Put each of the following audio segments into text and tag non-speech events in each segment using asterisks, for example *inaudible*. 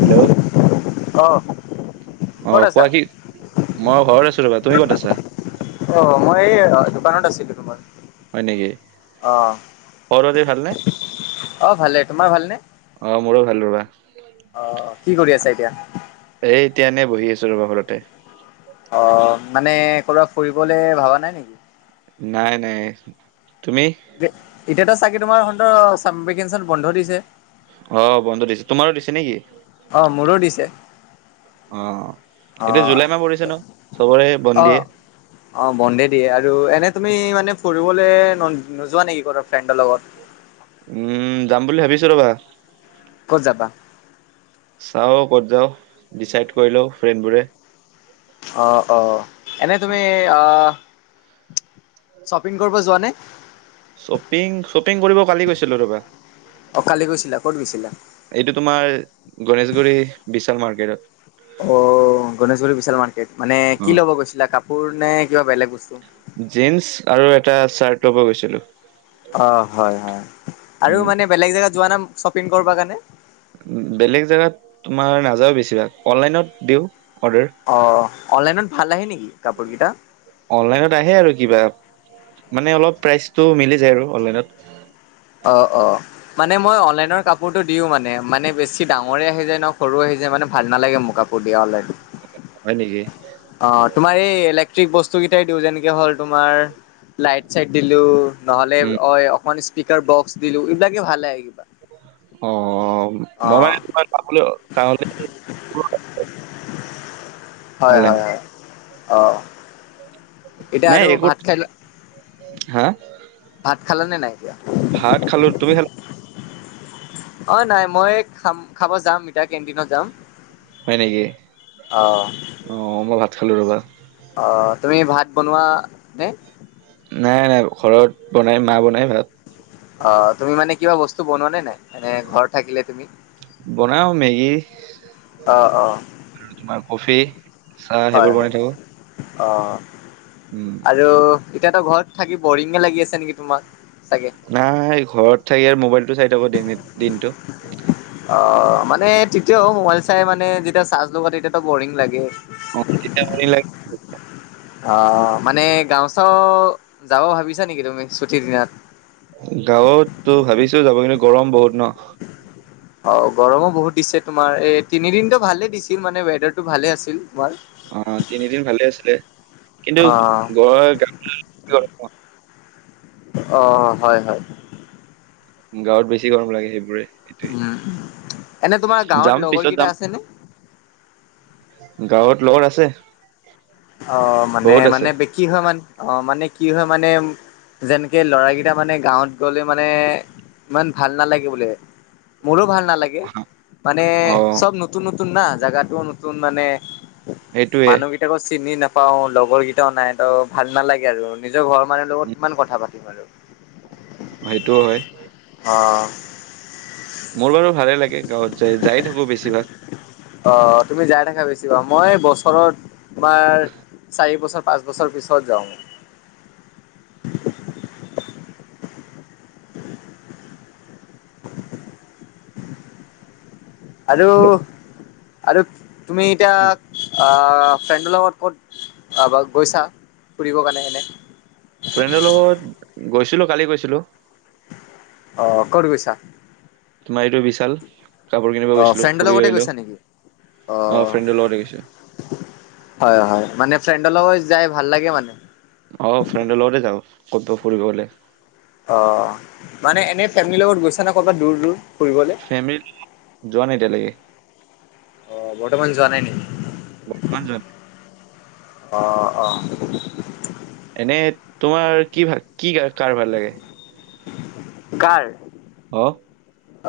Hello অ ক'ত অঁ আছা? কোৱা কি মই ঘৰত আছোঁ ৰ'বা তুমি ক'ত আছা অ মই এই দোকানত আছিলো তোমাৰ হয় নিকি অ', খবৰ খাটি ভাল নে অ ভালে। তোমাৰ ভালনে? মোৰো ভাল ৰ'বা অ কি কৰি আছা এতিয়া? এ এতিয়া এনেই বহি আছো ৰবা ঘৰতে। অ মানে ক'বাত ফুৰিবলে ভাবা নাই নিকি? নাই নাই তুমি এতে এতিয়াতো চাগে তোমাৰ সন্ত চামভেকেশ্বন বন্ধ দিছে? অ বন্ধ দিছে। তোমাৰো দিছে নেকি? অ মোৰো দিছে। অ। এতিয়া অ', জুলাই মাহ পৰিছে ন। চবৰে বন অ', দিয়ে। অ বন্ধে দিয়ে। আৰু এনে তুমি মানে ফুৰিবলে নো নোযোৱা নেকি ক-ৰ ফ্ৰেণ্ডৰ লগত? উম যাম বুলি ভাবিছো ৰ'বা। ক'ত যাবা? চাও ক'ত যাওঁ। ডিচাইড কৰি লও ফ্ৰেণ্ডবোৰে। অ অ এনে তুমি আ শ্বপিং কৰিব যোৱা নে? শ্বপিং শ্বপিং কৰিব কালি গৈছিলো ৰবা। অ কালি গৈছিলা, ক'ত গৈছিলা? এইটো তোমাৰ গণেশগুৰি বিশাল মাৰ্কেটত। অ গনেেশগুৰি বিশাল মাৰ্কেট, মানে অ কি ল'ব গৈছিলা কাপোৰ নে কিবা বেলেগ বস্তু? জীন্স আৰু এটা চাৰ্ট লব গৈছিলো। অ হয় হয়। আৰু উম মানে বেলেগ জেগাত যোৱা নাম শ্বপিং কৰবা কাৰণে? বেলেগ জেগাত তোমাৰ নাযাওঁ বেছিভাগ, অনলাইনত দিওঁ অৰ্ডাৰ। অ অনলাইনত ভাল আহে নেকি কাপোৰ গিটা? অনলাইনত আহে আৰু কিবা মানে অলপ প্ৰাইচটো মিলি যায় আৰু অনলাইনত। অ অ। মানে মই অনলাইনৰ কাপোৰতটো দিও মানে। মানে বেছি ডাঙৰে আহি যায় নে, সৰুয়ে আহি যায় মানে ভাল নালাগে মোৰ কাপ- বুলি অনলাইন। হয় নেকি? অ তোমাৰ এই ইলেক্ট্ৰিক বস্তু কেইটাই দিওঁ, যেনেকে হ'ল তোমাৰ লাইট চাইট দিলো। নহলে উম অ অ স্পীকাৰ বক্স দিলো এইবিলাকে ভালে কিবা। অ মই মানে অ' তোমাক যাবলৈ কাওলে হয় অনলাইন হয় হয় অ। এতিয়া নাই আৰু একো। ভাত খাই হা? ভাত খালে নাই এতিয়া? ভাত খালো। তুমি খালা? অ নাই মই খাম খাব যাম এতিয়া কেণ্টিনত যাম। হয় নেকি? অ অ মই ভাত খালো ৰবা। অ তুমি ভাত বনোৱা নে? নাই নাই ঘৰত বনাই মা বনাই ভাত। অ তুমি মানে কিবা বস্তু বনোৱা নে নাই এনে ঘৰ থাকিলে তুমি? বনাঁও মেগী অ অ আৰু তোমাৰ কফি চাহ সেইবোৰ হয় হয় বনাই থাকো অ। উম। আৰু এতিয়াতো ঘৰত থাকি বৰিঙে লাগি আছে নেকি তোমাক চাগে? নাই ঘৰত থাকি আৰু মোবাইলটো চাই থাকো দেনেত দিনটো। অ মানে তেতিয়াও মোবাইল চাই মানে যেতিয়া চাৰ্জ লগা তেতিয়াতো বৰিং লাগে। অ তেতিয়া আমনি লাগ- অ মানে গাওঁ চাওঁ যাব ভাবিছা নেকি তুমি ছুটিৰ দিনাত? গাঁৱতো ভাবিছো যাব কিন্তু গৰম বহুত ন। অ গৰমো বহুত দিছে তোমাৰ এই তিনিদিনো ভালে দিছিল মানে ৱেডাৰটো ভালে আছিল। তোমাৰ। অ তিনিদিন ভালে আছিলে কিন্তু অ', ঘৰৰ *unintelligible* অ হয় হয়। গাঁৱত বেছি গৰম লাগে সেইবোৰে। উম সেইটোৱে এনে তোমাৰ যাম গাঁৱত লগৰ পিছত যাম কেইটা আছে নে? গাঁৱত লগৰ আছে। অ মানে বহুত মানে আছে কি হয় মানে অ মানে কি হয় মানে যেনেকে লৰা কেইটা মানে গাঁৱত গলে মানে ইমান ভাল নালাগে বোলে। মোৰো ভাল নালাগে মানে অ চব নতুন নতুন না জোগাটোও নতুন মানে সেইটোৱে মানুহ কেইটাকো চিনি নাপাওঁ লগৰ কেইটাও নাই ত ভাল নালাগে আৰু। নিজৰ ঘৰৰ মানুহৰ উম, লগত কিমান কথা পাতিম আৰু। সেইটোও হয়। অ। মোৰ বাৰু ভালেই লাগে গাঁৱত যায় যায়েই থাকো বেছিভাগ। অ তুমি যাই থাকা বেছি ভাগ মই বছৰত তোমাৰ চাৰি বছৰ পাঁচ বছৰ পিছত যাওঁ। আৰু আৰু তুমি এতিয়া আ ফ্ৰেণ্ডৰ লগত ক'ত আ বা গৈছা ফুৰিবৰ কাৰণে এনে? ফ্ৰেণ্ডৰ লগত গৈছিলোঁ কালি গৈছিলোঁ। অঁ ক'ত গৈছা? তোমাৰ এইটো বিশাল কাপোৰ কিনিব অ গৈছিলোঁ ফ্ৰেণ্ডৰ ফুৰি লগতে আহিলোঁ গৈছা নেকি অ অঁ ফ্ৰেণ্ডৰ লগতে গৈছোঁ। হয় হয় মানে ফ্ৰেণ্ডৰ লগত যাই ভাল লাগে মানে। অ ফ্ৰেণ্ডৰ লগতে যাওঁ ক'ৰবাত ফুৰিব গ'লে। অ মানে এনেই ফেমিলিৰ লগত গৈছা নে কৰ'বাত দূৰ দূৰ? ফুৰিবলে ফেমিলি লগত যোৱা নাই এতিয়ালেকে। অহ বৰ্তমান যোৱা নাই নেকি? কিমান যোৱা অঁ অঁ। এনেই তোমাৰ কি ভাল কি গা কাৰ ভাল লাগে? কাৰ? অহ।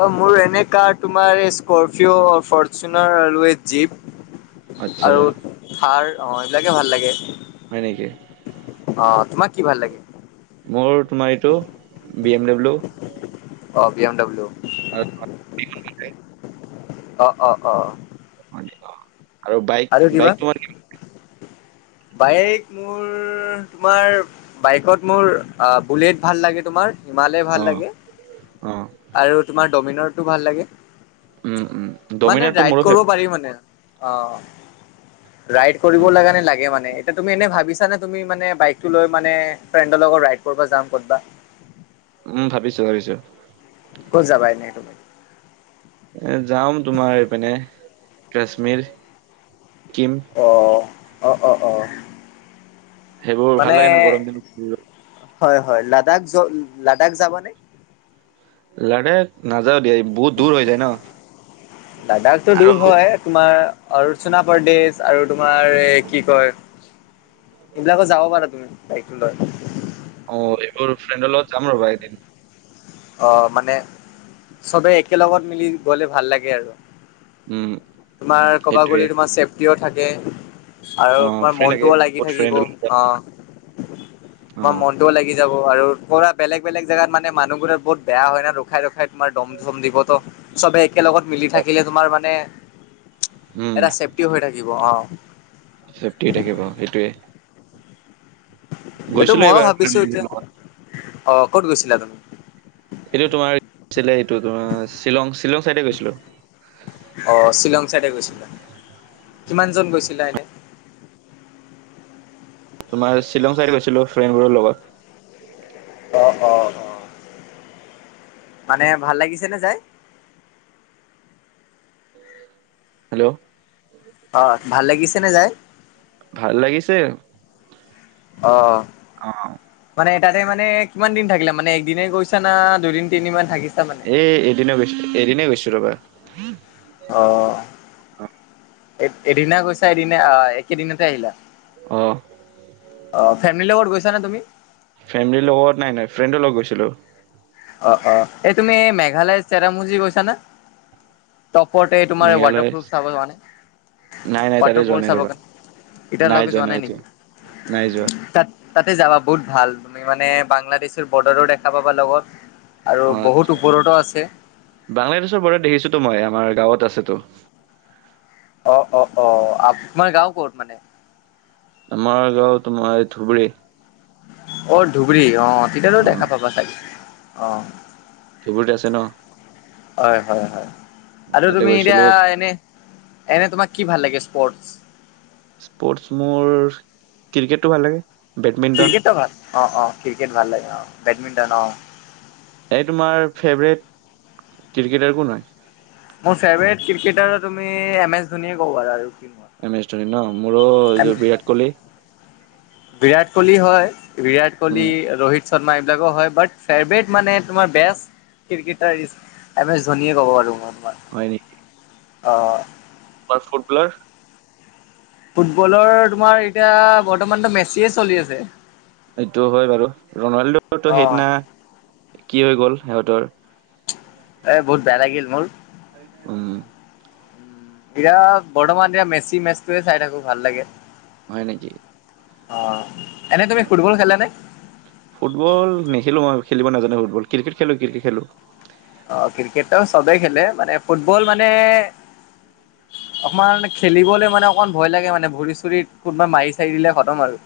অঁ মোৰ এনে কাৰ তোমাৰ এই স্কৰ্পিয়, ফৰ্চোনাৰ আৰু এই জিপ। আচ্ছা আৰু হয় থাৰ অঁ এইবিলাকে ভাল লাগে। হয় নেকি? অঁ তোমাৰ কি ভাল লাগে? মোৰ তোমাৰ এইটো বি এম ডব্লিউ। অঁ বি এম ডব্লিউ। আৰু *unintelligible* অঁ অঁ অঁ অঁ। আৰু বায়েক বায়েক তোমাৰ কি বায়েক মোৰ তোমাৰ বায়েকত মোৰ আ বুলেট ভাল লাগে তোমাৰ হিমালয় ভাল অ লাগে অ আৰু তোমাৰ ডমিনাৰটো ভাল লাগে। উম উম মানে ডমিনাৰটো ৰায়েড মোৰো কৰিব ফেভ পাৰি মানে। অঁ ৰায়েড কৰিবলে কানে লাগে মানে। মানে, এতিয়া তুমি এনে ভাবিছা নে তুমি মানে বায়েকটো লৈ মানে ফ্ৰেণ্ডৰ লগত ৰাইড কৰবা যাম ক'তবা? উম, ভাবিছোঁ ভাবিছোঁ। ক'ত যাবা এনেই তুমি? এ যাম তোমাৰ এইপিনে কাশ্মীৰ চিক্কিম। অহ, অঁ অঁ অঁ। সেইবোৰ ভাল লাগে ন গৰম দিনত ফুৰিব। হয় হয় লাডাখ য লাডাখ যাবা নে? লাডাখ নাযাওঁ দিয়া বহুত দূৰ হৈ যায় ন। লাডাখটো আৰু দূৰ হয় তোমাৰ অৰুচোণা প্ৰদেশ, আৰু তোমাৰ এই কি কয় এইবিলাকত যাব পাৰা তুমি বায়েক লৈ। অঁ এইবাৰ ফ্ৰেণ্ডৰ লগত যাম ৰ'বা এদিন। অঁ মানে চবে একেলগত মিলি গ'লে ভাল লাগে আৰু। উম তোমাৰ কবা সেইটোৱে গ'লে তোমাৰ ছেফটিও থাকে। আৰু অ তোমাৰ ফ্ৰী লাগে মনটোও লাগি বহুত থাকিব। ফ্ৰেণ্ডৰ লগত অঁ অ তোমাৰ মন টোও লাগি যাব আৰু পুৰা বেলেগ বেলেগ জেগাত মানে মানুহবোৰে বহুত বেয়া হয় না ৰখাই ৰখাই তোমাৰ দম চম দিব ত'। চবে একেলগত মিলি থাকিলে তোমাৰ মানে উম এটা চেফটি হৈ থাকিব অঁ। চেফটি হৈ থাকিব সেইটোৱে। এইটো গৈছিলো ময়ো এইবাৰ ভাবিছোঁ বিলাকৰ এতিয়া, লগত। অঁ ক'ত গৈছিলা তুমি? এইটো তোমাৰ আছিলে এইটো তোমাৰ শ্বিলং শ্বিলং চাইডে গৈছিলোঁ। অঁ শ্বিলং চাইডে গৈছিলা। কিমান জন গৈছিলা এনে? তোমাৰ শ্বিলং চাইডে গৈছিলোঁ ফ্ৰেণ্ডবোৰৰ লগত। অঁ অঁ অঁ। মানে ভাল লাগিছে নে যাই? হেল্ল' অ, ভাল লাগিছে নে যায়? ভাল লাগিছে। অ অ মানে তাতে মানে কিমান দিন থাকিলা মানে একদিনে গৈছা না দুদিন তিনিদিনমান থাকিছা মানে? এ এদিনে গৈছিলো, এদিনে গৈছো ৰবা। অ এ এদিনা কৈছা এদিনা আহ একেদিনতে আহিলা? অ অ ফেমিলিৰ লগত গৈছা নে তুমি? ফেমিলিৰ লগত, নাই নাই ফ্ৰেণ্ডৰ লগত গৈছিলো। অ, এ এই তুমি মেঘালয় চেৰাপুঞ্জী গৈছা না? টপৰতে তোমাৰ ৱাটাৰ মেঘালয় প্ৰুফ চাবৰ কাৰণে নাই নাই তাতে যোৱা ৱাটাৰফল নাই চাবৰ ৰবা কাৰণে এতিয়ালৈকে যোৱা নাই নাই যোৱা নেকি? তাত তাতে যাবা বহুত ভাল, তুমি মানে বাংলাদেশৰ বৰ্ডাৰো দেখা পাবা লগত আৰু অ আচ্ছা বহুত ওপৰতো আছে। বাংলাদেশৰ পৰা দেখিছোতো মই আমাৰ গাঁৱত আছেতো অ অ অ আ মাৰ গাঁও ক'ত মানে? আমাৰ গাঁও তোমাৰ এই ধুবুৰী অ ধুবুৰী অ, তেতিয়াতো অ দেখা পাবা চাগে, অ ধুবুৰীত আছে ন হয় হয় হয় আৰু তাতে তুমি এতিয়া গৈছিলো এনে এনে তোমাক কি ভাল লাগে স্পৰ্টছ? স্পৰ্টছ মোৰ ক্ৰিকেটতো ভাল লাগে। বেডমিণ্টন ক্ৰিকেটতো ভাল। অ অ ক্ৰিকেট ভাল লাগে অ বেডমিণ্টন অ। এই তোমাৰ ফেভৰেট ক্ৰিকেটাৰ কোন হয় মোৰ ফেভৰেট ক্ৰিকেটাৰ তুমি এম এছ ধোনীয়ে ক'ব পাৰা আৰু কিনো আৰু এম এছ ধোনি ন মোৰো এই যে বিৰাট কোহলি বিৰাট কোহলি হয় বিৰাট কোহলি উম ৰোহিত শৰ্মা এইবিলাকো হয় বাট ফেভৰেট মানে তোমাৰ বেষ্ট ক্ৰিকেটাৰ এম এছ ধোনীয়েে ক'ব পাৰো মই তোমাৰ হয় নেকি অ তোমাৰ ফুটবলাৰ ফুটবলৰ তোমাৰ এতিয়া বৰ্তমানতো মেচিয়ে চলি আছে। সেইটো হয় বাৰু, ৰনাল্ডোতো অ' সেইদিনা কি হৈ গ'ল সিহঁতৰ এ বহুত বেয়া লাগিল মোৰ উম এতিয়া বৰ্তমান এতিয়া মেচি মেচটোৱে চাই থাকো ভাল লাগে। হয় নেকি অ এনে তুমি ফুটবল খেলা নে ফুটবল নেখেলো মই খেলিব নাজানো ফুটবল ক্ৰিকেট খেলো ক্ৰিকেট খেলো অ ক্ৰিকেট তাও চবেই খেলে মানে ফুটবল মানে অকমান খেলিবলে মানে অকণমান ভয় লাগে মানে ভৰি চৰিত কোনোবা মাৰি চাৰি দিলে খতম আৰু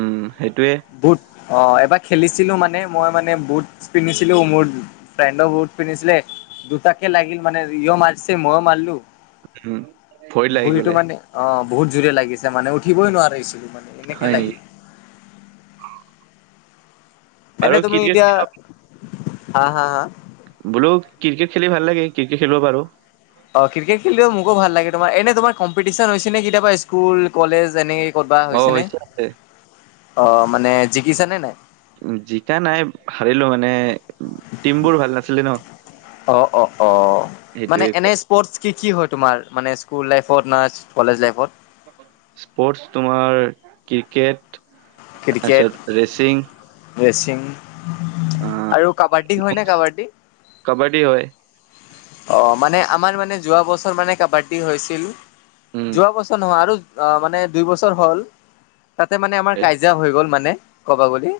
উম সেইটোৱে বুট অ এবাৰ খেলিছিলো মানে মই মানে বুট পিন্ধিছিলো মোৰ ফ্ৰেণ্ডৰ বুট পিন্ধিছিলে দুটাকে লাগিল মানে ইও মাৰিছে মইয়ো মাৰলো উম ভৰিত লাগি ভৰিটো গ'লে মানে অ বহুত জোৰে লাগিছে মানে উঠিবই নোৱাৰিছিলো মানে হয় এনেকে নেকি লাগে বাৰু এনে তুমি ক্ৰিকেট এতিয়া হা হা হা বোলো ক্ৰিকেট খেলি ভাল লাগে ক্ৰিকেট খেলিব পাৰো অ ক্ৰিকেট খেলিও মোকো ভাল লাগে তোমাৰ এনে তোমাৰ কম্পিটিশন হৈছে নে কেতিয়াবা স্কুল কলেজ এনেকে ক'ত বা অ হৈছে নে আছে অ মানে জিকিছা নে নাই জিকা নাই হাৰিলোঁ মানে টিম বোৰ ভাল নাছিলে ন অ অ অ মানে সেইটোৱে এনে ক স্পৰ্টছ কি কি হয় তোমাৰ মানে স্কুল লাইফত না-চ কলেজ লাইফত স্পৰ্টছ তোমাৰ ক্ৰিকেট তাৰপিছত ক্ৰিকেট ৰেচিং ৰেচিং আৰু কাবাদ্দী হয় নে কাবাদী কাবাদী হয় অ মানে আমাৰ মানে যোৱা বছৰ মানে কাবাদ্দী হৈছিল উম যোৱা বছৰ নহয় আৰু অ মানে দুই বছৰ হ'ল তাতে মানে আমাৰ এ- কাইজা হৈ গ'ল মানে কব গলি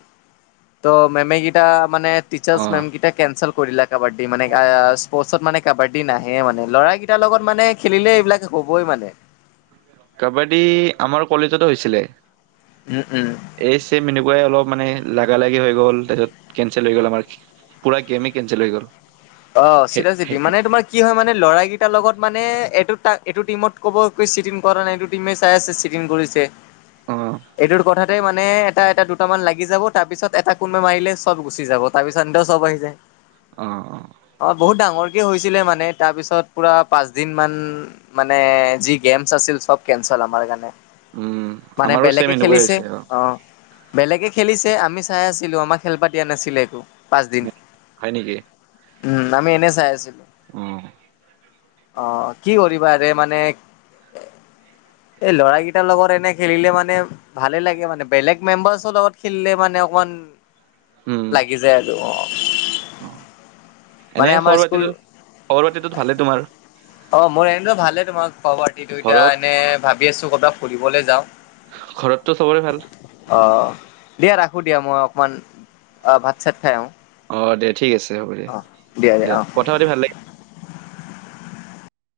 ত মেমে গিটা মানে টিচাৰ্ছ অ মেমকিটা কেনচেল কৰিলা কাবাদী মানে আ স্পৰ্টছ পাছত মানে কাবাদী নাহে মানে ল'ৰাগিটাৰ লগত মানে খেলিলে এইবিলাক হ'বই মানে কাবাদী আমাৰ কলেজতো হৈছিলে উম উম এই চেম এনেকোৱাই অলপ মানে লাগা লাগি হৈ গ'ল তাৰপিছত কেনচেল হৈ গ'ল আমাৰ পুৰা গেমে কেঞ্চেল হৈ গ'ল অ সেই চিদাচিদি সেই মানে তোমাৰ কি হয় মানে ল'ৰা কেইটাৰ লগত মানে এইটো টা এইটো টিমত ক'ব কৈ চিটিং কৰা নাই টিমে চাই আছে চিটিং কৰিছে অ এইটো কথাতে মানে এটা এটা দুটামান লাগি যাব তাৰ পিছত এটা কোনবাক মাৰিলে চব গুচি যাব তা পি চান্দ চব আহি যায় অ অ অ বহুত ডাঙৰকে হৈছিলে মানে তাৰ পিছত পুৰা পাঁচ দিন মান মানে যি গেমছ আছিল চব কেনঞ্চেল আমাৰ কাৰণে উম মানে আমাৰো ছেম বেলেকে এনেকুৱাই খেলিছে হৈছে অ। বেলেগে খেলিছে আমি চাই আছিলো আমাক খেলবা দিয়া নাছিলে একো পাঁচদিন। হয় নিকি? উম আমি এনে চাই আছিলো উম অহ কি কৰিবা ৰে মানে এ এ ল'ৰা কেইটাৰ লগত এনে খেলিলে মানে ভালে লাগে মানে বেলেগ মেম্বাৰ্চৰ লগত খেলিলে মানে অকমান উম লাগি যায় আৰু অ অ মানে এনেই আমাৰ খবৰ স্কুল খাটিটো খবৰ খাতিটো ভালেই তোমাৰ অ মোৰ এনেতো ভালে তোমাক *unintelligible* টো এতিয়া ঘৰত এনেই ভাবি আছো কতবা ফুৰিবলে যাওঁ। ঘৰততো চবৰে ভাল? অ দিয়া ৰাখো দিয়া মই অকমান অ ভাত চাত খাই আহোঁ। অ দে ঠিক আছে হ'ব দে দিয়া দিয়া দিয়ক অ। কথা পাতি ভাল লাগিল।